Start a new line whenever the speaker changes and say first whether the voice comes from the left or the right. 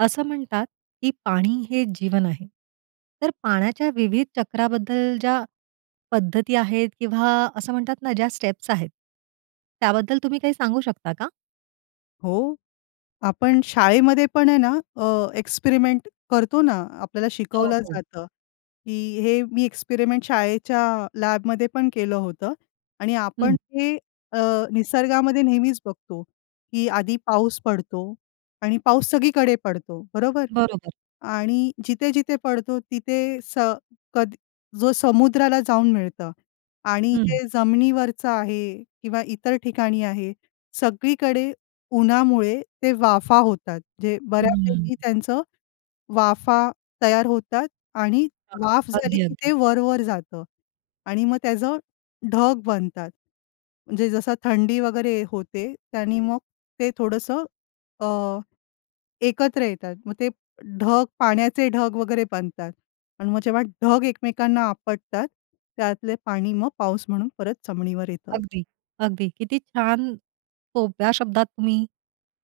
right: असं म्हणतात, की पाणी हे जीवन आहे. तर पाण्याच्या विविध चक्राबद्दल ज्या पद्धती आहेत किंवा असं म्हणतात ना, ज्या स्टेप्स आहेत. त्याबद्दल तुम्ही काही सांगू शकता का?
left: हो. आपण शाळेमध्ये पण आहे ना अ, एक्सपेरिमेंट करतो ना. आपल्याला
right: हो,
left: शिकवलं
right: हो.
left: जातं, की हे मी एक्सपेरिमेंट शाळेच्या लॅबमध्ये पण केलं होतं. आणि आपण
right: हं.
left: हे अ, निसर्गामध्ये नेहमीच बघतो, की आधी पाऊस पडतो आणि पाऊस सगळीकडे पडतो, बरोबर.
right: बरोबर.
left: आणि जिथे-जिथे पडतो तिथे स कद जो समुद्राला जाऊन मिळतं. आणि
right: हं.
left: जे जमिनीवरचं आहे किंवा इतर ठिकाणी आहे, सगळीकडे उन्हामुळे ते वाफा होतात. जे
right: हंम्म.
left: बऱ्यापैकी त्यांचं वाफा तयार होतात आणि
right: हां, हां.
left: वाफ झाले
right: अगदी,
left: की
right: अगदी.
left: ते वर-वर जातं. आणि मग त्याचं ढग बनतात. म्हणजे जसं थंडी वगैरे होते. त्यानी मग ते थोडंसं अ, एकत्र येतात. मग ते ढग, पाण्याचे ढग वगैरे बनतात. आणि मग जेव्हा ढग एकमेकांना आपटतात, त्यातले पाणी मग पाऊस म्हणून परत जमिनीवर येतं.
right: अगदी, अगदी. किती छान, सोप्या शब्दात तुम्ही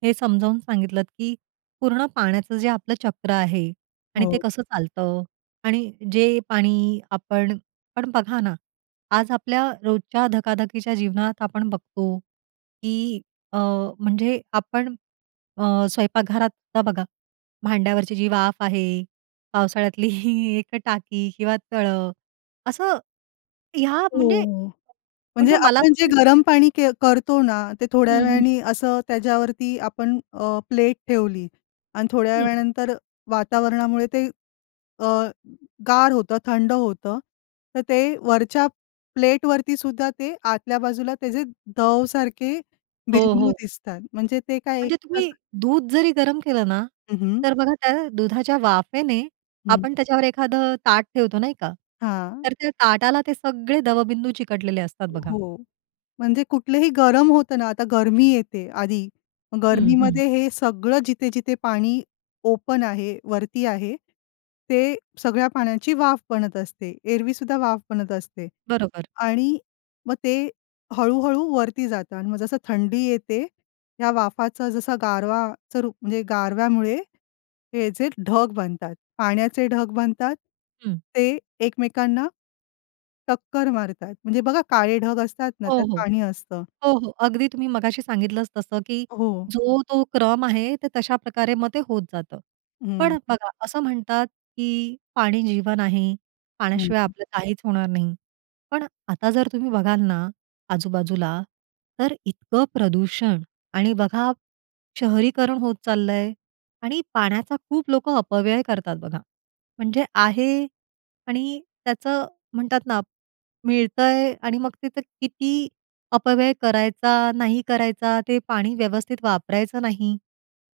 right: हे समजावून सांगितलंत, की पूर्ण पाण्याचं जे आपलं चक्र आहे आणि ते
left: हो.
right: कसं चालतं. आणि जे पाणी आपण पण बघा ना, आज आपल्या रोजच्या धकाधकीच्या जीवनात आपण बघतो, की अ, म्हणजे आपण अ, स्वयंपाकघरात आता बघा, भांड्यावरची जी वाफ आहे, पावसाळ्यातली ही एक टाकी किंवा तळं. असं ह्या
left: हो,
right: म्हणजे
left: हो. म्हणजे
right: म्हणजे मला
left: आपण जे
right: असं
left: गरम पाणी के करतो ना, ते थोड्या
right: हं, हं.
left: वेळाने असं त्याच्यावरती आपण अ, प्लेट ठेवली आणि थोड्या
right: हं.
left: वेळानंतर वातावरणामुळे ते अ, गार होतं. थंड होतं. तर ते वरच्या प्लेटवरती सुद्धा ते आतल्या बाजूला त्याचे दव सारखे
right: हो,
left: बिंदू
right: हो.
left: दिसतात. म्हणजे ते काय एक
right: म्हणजे तुम्ही
left: प्रकाऱ्
right: दूध जरी गरम केलं ना,
left: हं, हं.
right: तर बघा त्या दुधाच्या वाफेने
left: हं.
right: आपण त्याच्यावर एखादं ताट ठेवतो नाही का?
left: हां.
right: तर त्या ताटाला ते सगळे दवबिंदू चिकटलेले असतात बघा.
left: हो. म्हणजे कुठलेही गरम होतं ना, आता गरमी येते आधी. मग
right: हं, हं.
left: गरमीमध्ये हे सगळं जिथे-जिथे पाणी ओपन आहे, वरती आहे, ते सगळ्या पाण्याची वाफ बनत असते. एरवी सुद्धा वाफ बनत असते.
right: बरोबर.
left: आणि मग ते हळू-हळू वरती जातं. मग जसं थंडी येते, या वाफाचं जसं गारवाचं रूप म्हणजे गारव्यामुळे, हे जे ढग बनतात. पाण्याचे ढग बनतात.
right: हं.
left: ते एकमेकांना टक्कर मारतात. म्हणजे बघा काळे ढग असतात ना,
right: हो,
left: त्यात
right: हो.
left: पाणी असतं.
right: हो, हो. अगदी तुम्ही मघाशी सांगितलंच तसं की
left: हो.
right: जो तो क्रम आहे, ते तशाप्रकारे मग ते होत जातं. पण
left: हं.
right: बघा असं म्हणतात, की पाणी जीवन आहे.
left: हं,
right: पाण्याशिवाय
left: हं.
right: आपलं काहीच होणार नाही. पण आता जर तुम्ही बघाल ना आजूबाजूला, तर इतकं प्रदूषण आणि बघा, शहरीकरण होत चाललंय आणि पाण्याचा खूप लोकं अपव्यय करतात बघा. म्हणजे आहे आणि त्याचं म्हणतात ना, मिळतंय आणि मग तिथे किती अपव्यय करायचा, नाही करायचा. ते पाणी व्यवस्थित वापरायचं नाही.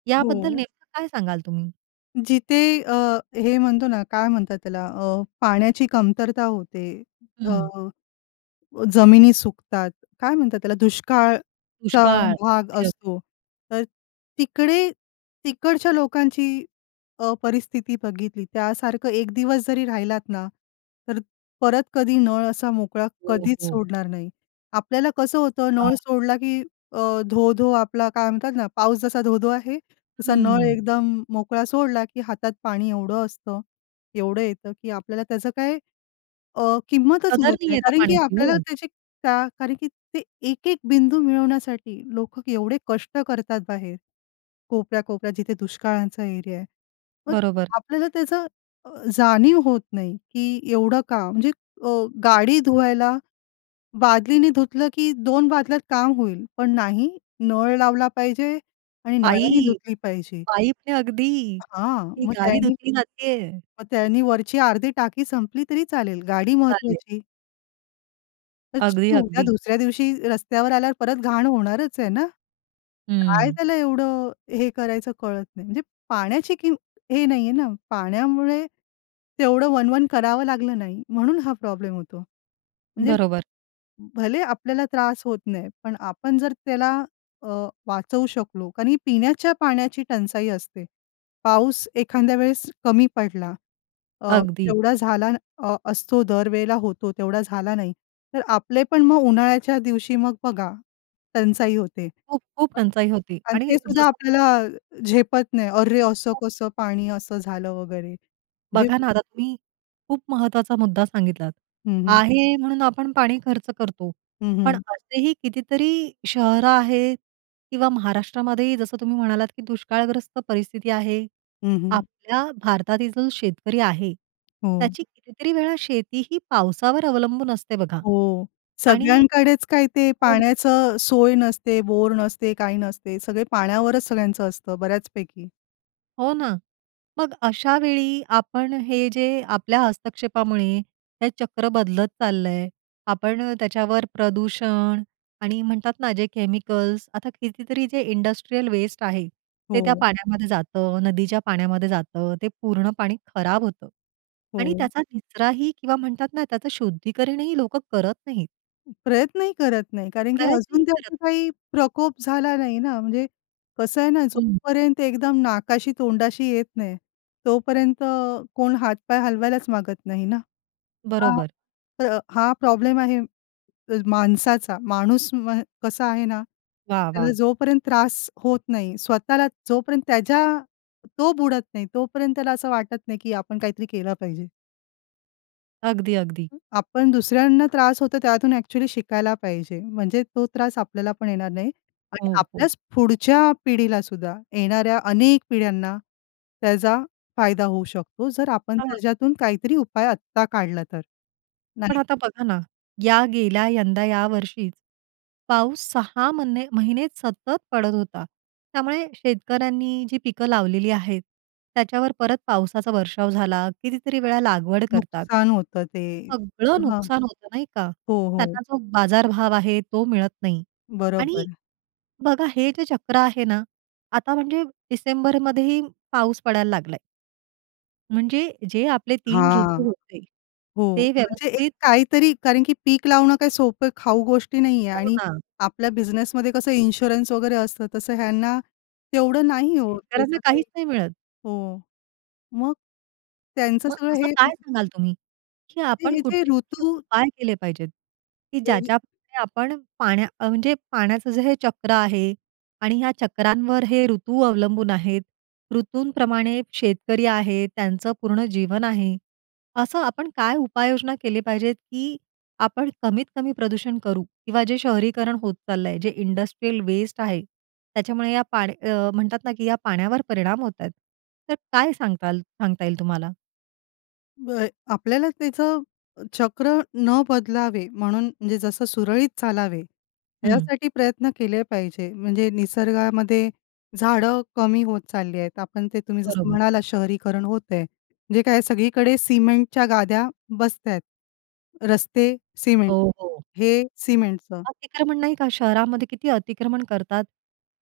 right: याबद्दल
left: हो.
right: नेमकं काय सांगाल तुम्ही?
left: जिथे अ, हे म्हणतो ना काय म्हणतात त्याला? अ, पाण्याची कमतरता होते. अ,
right: हं.
left: जमिनी सुकतात, काय म्हणतात त्याला दुष्काळचा
right: दुष्काळ.
left: भाग
right: अगदी-अगदी.
left: असतो. तर तिकडे तिकडच्या लोकांची, अ, परिस्थिती बघितली त्यासारखं 1 दिवस जरी राहिलात ना, तर परत कधी नळ असा मोकळा
right: हो,
left: कधीच
right: हो.
left: सोडणार नाही. आपल्याला कसं होतं,
right: हां.
left: नळ सोडला की अ, धो-धो आपला काय म्हणतात ना, पाऊस जसा धो-धो आहे. तसा नळ
right: हं.
left: एकदम मोकळा सोडला, की हातात पाणी एवढं असतं, एवढं येतं, की आपल्याला त्याचं काय अ, किंमतच
right: कदर
left: उरत
right: नाही
left: नाही.
right: आहे त्या
left: कारण की
right: पाण्याची
left: आपल्याला
right: हो.
left: त्याची, का कारण की ते एक-एक बिंदू मिळवण्यासाठी लोकं एवढे कष्ट करतात बाहेर. कोपऱ्या, कोपऱ्या जिथे दुष्काळाचा एरिया आहे. मग
right: बरोबर.
left: आपल्याला त्याचं अ, जाणीव होत नाही. की एवढं काम म्हणजे अ, गाडी धुवायला, बादलीनी धुतलं की 2 बादल्यात काम होईल. पण नाही नळ लावला पाहिजे आणि नळाने
right: पाईप.
left: धुतली पाहिजे.
right: पाईपनी अगदी,
left: हां,
right: ती
left: मग
right: गाडी
left: त्यांनी
right: धुतली जातेय.
left: मग त्यांनी वरची अर्धी टाकी संपली तरी चालेल गाडी
right: चालेल.
left: महत्वाची. तर
right: अगदी,
left: उद्या
right: अगदी.
left: दुसऱ्या दिवशी रस्त्यावर आल्यावर परत घाण होणारच आहे ना? काय
right: हं.
left: त्याला एवढं हे करायचं कळत नाही. म्हणजे पाण्याची किमत हे नाहीये ना पाण्यामुळे तेवढं वणवण करावं लागलं नाही म्हणून हा प्रॉब्लेम होतो. म्हणजे
right: बरोबर.
left: भले आपल्याला त्रास होत नाही, पण आपण जर त्याला अ, वाचवू शकलो, कारण ही पिण्याच्या पाण्याची टंचाई असते. पाऊस एखाद्या वेळेस कमी पडला अ,
right: अगदी.
left: जेवढा झाला असतो अ, दर वेळेला होतो, तेवढा झाला नाही, तर आपले पण मग उन्हाळ्याच्या दिवशी मग बघा टंचाई होते.
right: खूप-खूप
left: [unintelligible]
right: टंचाई होती
left: आणि
right: आणि
left: ते सुद्धा
right: जसं न
left: आपल्याला झेपत नाही. "अरे! असं
right: [unintelligible]
left: कसं पाणी, असं झालं वगैरे." जे
right: बघा ना, आता तुम्ही खूप महत्त्वाचा मुद्दा सांगितलात.
left: हं, हं.
right: आहे म्हणून आपण पाणी खर्च करतो.
left: हं,
right: पण
left: हं.
right: असेही कितीतरी शहरं आहेत किंवा महाराष्ट्रामध्येही जसं तुम्ही म्हणालात की दुष्काळग्रस्त परिस्थिती आहे.
left: हं, हं.
right: आपल्या भारतातील जो शेतकरी आहे
left: हो.
right: त्याची कितीतरी वेळा शेती ही पावसावर अवलंबून असते बघा.
left: हो
right: आणि
left: सगळ्यांकडेच काय ते
right: [unintelligible]
left: पाण्याचं सोय नसते. बोर नसते, काही नसते. सगळे पाण्यावरच सगळ्यांचं असतं बऱ्याचपैकी.
right: हो ना. मग अशावेळी आपण हे जे आपल्या हस्तक्षेपामुळे, हे चक्र बदलत चाललंय. आपण त्याच्यावर प्रदूषण आणि म्हणतात ना, जे केमिकल्स आता कितीतरी जे इंडस्ट्रियल वेस्ट आहे. ते त्या
left: हो.
right: पाण्यामध्ये जातं, नदीच्या पाण्यामध्ये जातं, ते पूर्ण पाणी खराब होतं. आणि
left: हो.
right: त्याचा निचराही किंवा म्हणतात ना त्याचं शुद्धीकरणही लोकं करत नाहीत.
left: प्रयत्नही करत नाही, कारण की
right: प्रयत्नही
left: अजून
right: करत
left: त्याचा काही प्रकोप झाला नाही ना. म्हणजे कसं आहे ना, जो
right: हं.
left: पर्यंत एकदम नाकाशी, तोंडाशी येत नाही. तोपर्यंत अ, कोण हातपाय हलवायलाच मागत नाही ना हां.
right: बरोबर.
left: तर हां प्रॉब्लेम आहे माणसाचा, माणूस म्ह कसा आहे ना.
right: वाह! वाह!
left: त्याला जोपर्यंत त्रास होत नाही, स्वतःला जोपर्यंत त्याच्या, तो बुडत नाही तोपर्यंत त्याला असं वाटत नाही की आपण काहीतरी केलं पाहिजे.
right: अगदी, अगदी.
left: अ, आपण दुसऱ्यांना त्रास होतो त्यातून एक्चुअली शिकायला पाहिजे. म्हणजे तो त्रास आपल्याला पण येणार नाही. आणि
right: हो, हो.
left: आपल्याच पुढच्या पिढीला सुद्धा, येणाऱ्या अनेक पिढ्यांना, त्याचा फायदा होऊ शकतो. जर आपण
right: हां.
left: त्याच्यातून काहीतरी उपाय आत्ता काढला तर
right: पण
left: नाही.
right: आता बघा ना, या गेल्या यंदा या वर्षीच, पाऊस 6 म्हणे महिने सतत पडत होता. त्यामुळे शेतकऱ्यांनी जी पिकं लावलेली आहेत. त्याच्यावर परत पावसाचा वर्षाव झाला, कितीतरी वेळा लागवड करतात.
left: नुकसान होतं ते.
right: सगळं
left: हां.
right: नुकसान होतं नाही का?
left: हो, हो.
right: त्यांना जो बाजारभाव आहे तो मिळत नाही. आणि
left: बरोबर.
right: बघा हे जे चक्र आहे ना, आता म्हणजे डिसेंबर मध्येही पाऊस पडायला लागलाय. म्हणजे जे आपले 3
left: हां.
right: ऋतू होते,
left: हो.
right: ते
left: म्हणजे एक
right: व्यवस्थित
left: काहीतरी कारण की पीक लावणं काही सोपं खाऊ गोष्टी नाही आहे
right: हो
left: आणि
right: ना.
left: आपल्या बिझनेसमध्ये कसं इन्शुरन्स वगैरे असतं. तसं ह्यांना, तेवढं नाही आहे हो.
right: शेतकऱ्यांना
left: त्याचं काही
right: काहीच नाही मिळत.
left: हो. मग त्यांचं
right: मग
left: सगळं
right: असं
left: हे
right: काय सांगाल तुम्ही, की
left: ते,
right: आपण
left: हे जे
right: कुठचे, कुठचे
left: ऋतू
right: उपाय केले पाहिजेत, की
left: वेग
right: ज्याच्याप्रमाणे आपण पाण्या म्हणजे पाण्याचं जे हे चक्र आहे आणि ह्या चक्रांवर हे ऋतू अवलंबून आहेत, ऋतूंप्रमाणे शेतकरी आहेत, त्यांचं पूर्ण जीवन आहे. असं आपण काय उपाययोजना केली पाहिजे, की आपण कमीत कमी प्रदूषण करू? किंवा जे शहरीकरण होत चालल आहे, जे इंडस्ट्रियल वेस्ट आहे. त्याच्यामुळे या पाड अ, म्हणतात ना की या पाण्यावर परिणाम होत आहेत. तर काय सांगताल सांगता येईल तुम्हाला?
left: होय, आपल्याला त्याचं, चक्र न बदलावे म्हणून म्हणजे जसं सुरळीत चालावे,
right: हं.
left: यासाठी प्रयत्न केले पाहिजे. म्हणजे निसर्गामध्ये, झाडं कमी होत चालली आहेत. आपण ते तुम्ही जसं
right: बरोबर.
left: म्हणालात शहरीकरण होत आहे. जे काय सगळीकडे सिमेंटच्या गाद्या बसत आहेत. रस्ते सिमेंट,
right: हो, हो.
left: हे सिमेंटचं.
right: अतिक्रमण नाही का. शहरामध्ये किती अतिक्रमण करतात.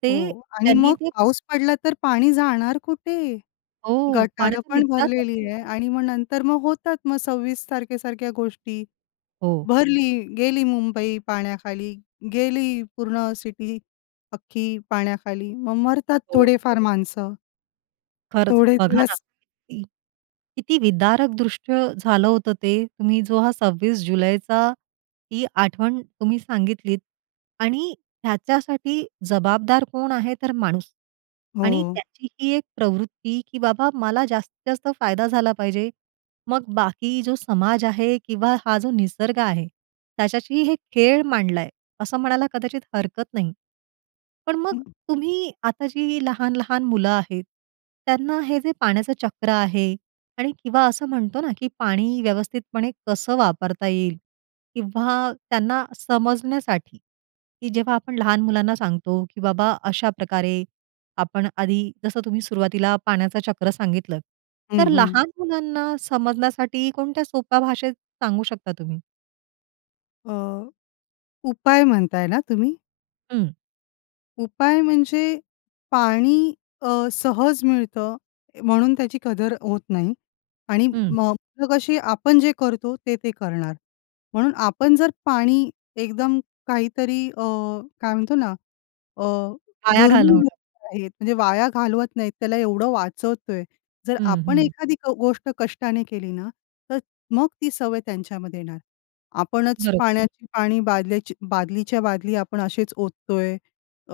right: ते
left: हो. आणि
right: त्यांनी
left: मग
right: ते
left: पाऊस पडला तर पाणी जाणार कुठे?
right: हो,
left: गटारं
right: पाण्यातून
left: पण
right: इतका
left: भरलेली आहे
right: कचरा [unintelligible]
left: आणि मग नंतर मग होतात मग 26 तारखेसारख्या गोष्टी.
right: हो.
left: भरली, गेली मुंबई पाण्याखाली, गेली पूर्ण सिटी अख्खी पाण्याखाली. मग मरतात
right: हो.
left: थोडे-फार माणसं.
right: खरंच
left: थोडे
right: बघा ना,
left: दिवस.
right: की किती विदारक दृष्ट झालं होतं ते. तुम्ही जो हा 26 जुलैचा ही आठवण तुम्ही सांगितलीत आणि ह्याच्यासाठी जबाबदार कोण आहे तर माणूस. आणि
left: हो.
right: त्याची ही एक प्रवृत्ती की बाबा मला जास्तीत जास्त फायदा झाला पाहिजे. मग बाकी जो समाज आहे किंवा हा जो निसर्ग आ, हे त्याच्याशी हे खेळ मांडलाय. असं म्हणायला कदाचित हरकत नाही. पण मग
left: हं.
right: तुम्ही आता जी लहान-लहान मुलं आहेत, त्यांना हे जे पाण्याचं चक्र आहे आणि किंवा असं म्हणतो ना, की पाणी व्यवस्थितपणे कसं वापरता येईल किंवा त्यांना समजण्यासाठी, की जेव्हा आपण लहान मुलांना सांगतो की बाबा अशाप्रकारे आपण आधी जसं तुम्ही सुरुवातीला पाण्याचं चक्र सांगितलंत. तर
left: हं, हं.
right: लहान मुलांना समजण्यासाठी कोणत्या सोप्या भाषेत सांगू शकता तुम्ही?
left: अ, उपाय म्हणताय ना तुम्ही?
right: हं.
left: उपाय म्हणजे, पाणी अ, सहज मिळतं म्हणून त्याची कदर होत नाही आणि
right: हं.
left: मग तर कशी आपण जे करतो ते ते करणार. म्हणून आपण जर पाणी एकदम काहीतरी अ, काय म्हणतो ना अ,
right: वाया
left: दुर्मिळ
right: घालवणं.
left: [unintelligible] आहेत म्हणजे वाया घालवत नाहीत त्याला एवढं वाचवतोय. जर
right: हं,
left: आपण
right: हं.
left: एखादी गोष्ट कष्टाने केली ना, तर मग ती सवय त्यांच्यामध्ये येणार. आपणच
right: बरोबर.
left: पाण्याची पाणी, बादल्याची बादलीच्या बादली आपण असेच ओततोय, अ,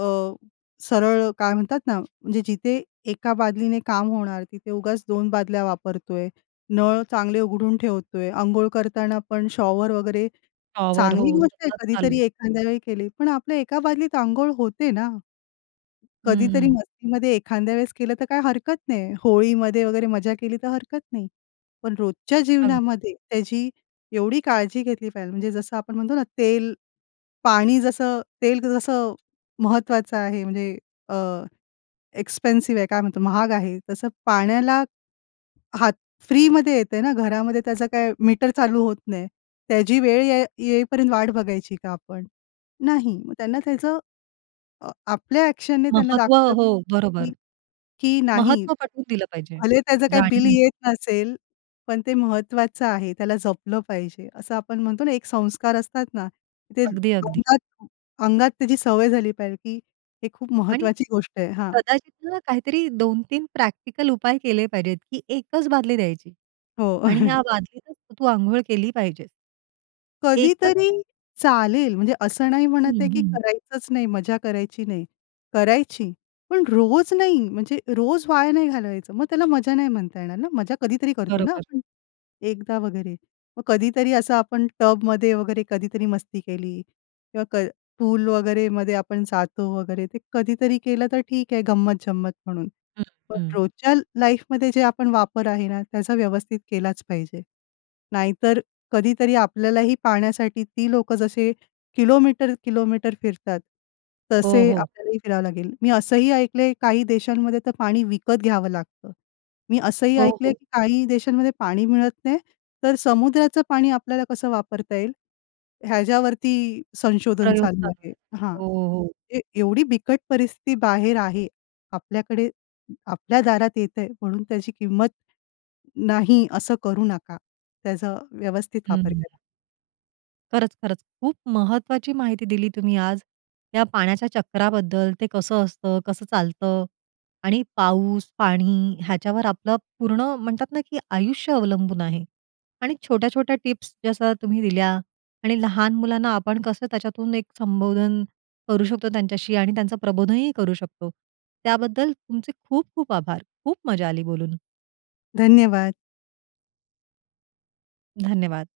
left: सरळ काय म्हणतात ना, म्हणजे जिथे 1 बादलीने काम होणार तिथे उगाच 2 बादल्या वापरतोय, नळ चांगले उघडून ठेवतोय. अंघोळ करताना पण शॉवर वगैरे
right: शॉवर हो
left: चांगली गोष्ट आहे
right: सतत चालू.
left: कधीतरी एखाद्यावेळी केली. पण आपल्या एका बादलीत अंघोळ होते ना? कधीतरी
right: हं.
left: मस्तीमध्ये एखांद्या वेळेस केलं तर काय हरकत नाही. होळीमध्ये वगैरे मजा केली तर हरकत नाही. पण रोजच्या
right: अगदी.
left: जीवनामध्ये त्याची एवढी काळजी घेतली पाहिजे म्हणजे जसं आपण म्हणतो ना तेल, पाणी जसं तेल जसं महत्वाचं आहे म्हणजे अ, एक्सपेन्सिव्ह आहे काय म्हणतो, महाग आहे. तसं पाण्याला, हात फ्रीमध्ये येतंय ना घरामध्ये त्याचं काय मीटर चालू होत नाही. त्याची वेळ येई येईपर्यंत वाट बघायची का आपण? नाही. मग त्यांना त्याचं अ, आपल्या एक्शनने त्यांना
right: महत्व
left: दाखवलं,
right: हो, बरोबर.
left: की नाही,
right: महत्त्व पटवून दिलं पाहिजे,
left: भले त्याचं काही बिल
right: जाणीव.
left: येत नसेल, पण ते महत्वाचं आहे, त्याला जपलं पाहिजे. असं आपण म्हणतो ना एक संस्कार असतात ना. ते
right: अगदी, अगदी.
left: अंगात अंगात त्याची सवय झाली पाहिजे की हे खूप
right: आणि
left: महत्वाची गोष्ट आहे हां.
right: कदाचित ना काहीतरी 2-3 प्रॅक्टिकल उपाय केले पाहिजेत, की 1 च. बादली द्यायची
left: हो.
right: आणि या बादलीतच तू अंघोळ केली पाहिजेस. 1 च.
left: कधीतरी चालेल, म्हणजे असं नाही म्हणत
right: हं,
left: आहे, की
right: हं.
left: करायचंच नाही, मजा करायची नाही. करायची, पण रोज नाही, म्हणजे रोज वाया नाही घालवायचं मग त्याला मजा नाही म्हणता येणार ना? मजा कधीतरी करतो ना
right: बरोबर.
left: आपण, एकदा वगैरे. मग कधीतरी असं आपण टब मध्ये वगैरे कधीतरी मस्ती केली किंवा क पूल वगैरे मध्ये आपण जातो वगैरे, ते कधीतरी केलं तर ठीक आहे गंमत-जंमत म्हणून.
right: हं,
left: पण
right: हं.
left: रोजच्या लाईफमध्ये जे आपण वापर आहे ना त्याचा व्यवस्थित केलाच पाहिजे. नाहीतर कधीतरी आपल्यालाही पाण्यासाठी ती लोकं जसे किलोमीटर-किलोमीटर फिरतात,
right: हो,
left: तसे
right: हो.
left: आपल्यालाही फिरावं लागेल. मी असंही ऐकलंय, काही देशांमध्ये तर पाणी विकत घ्यावं लागतं. मी असंही
right: हो,
left: ऐकलंय
right: हो.
left: की काही देशांमध्ये पाणी मिळत नाही तर समुद्राचं पाणी आपल्याला कसं वापरता येईल ह्याच्यावरती संशोधन
right: प्रयोग
left: चालू
right: चालू
left: आहे हां.
right: हो, हो.
left: ते एवढी बिकट परिस्थिती बाहेर आहे. आपल्याकडे आपल्या दारात येतंय म्हणून त्याची किंमत नाही, असं करू नका. त्याचा व्यवस्थित वापर
right: हं.
left: करा.
right: खरंच, खरंच. खूप महत्वाची माहिती दिली तुम्ही आज. त्या पाण्याच्या चक्राबद्दल ते कसं असतं, कसं चालतं आणि पाऊस, पाणी ह्याच्यावर आपलं पुर्ण म्हणतात ना की आयुष्य अवलंबून आहे. आणि छोट्या-छोट्या टिप्स जसं तुम्ही दिल्या आणि लहान मुलांना आपण कसं त्याच्यातून एक संबोधन करू शकतो त्यांच्याशी आणि त्यांचं प्रबोधनही करू शकतो. त्याबद्दल तुमचे खूप खूप आभार. खूप मजा आली बोलून.
left: धन्यवाद.
right: धन्यवाद.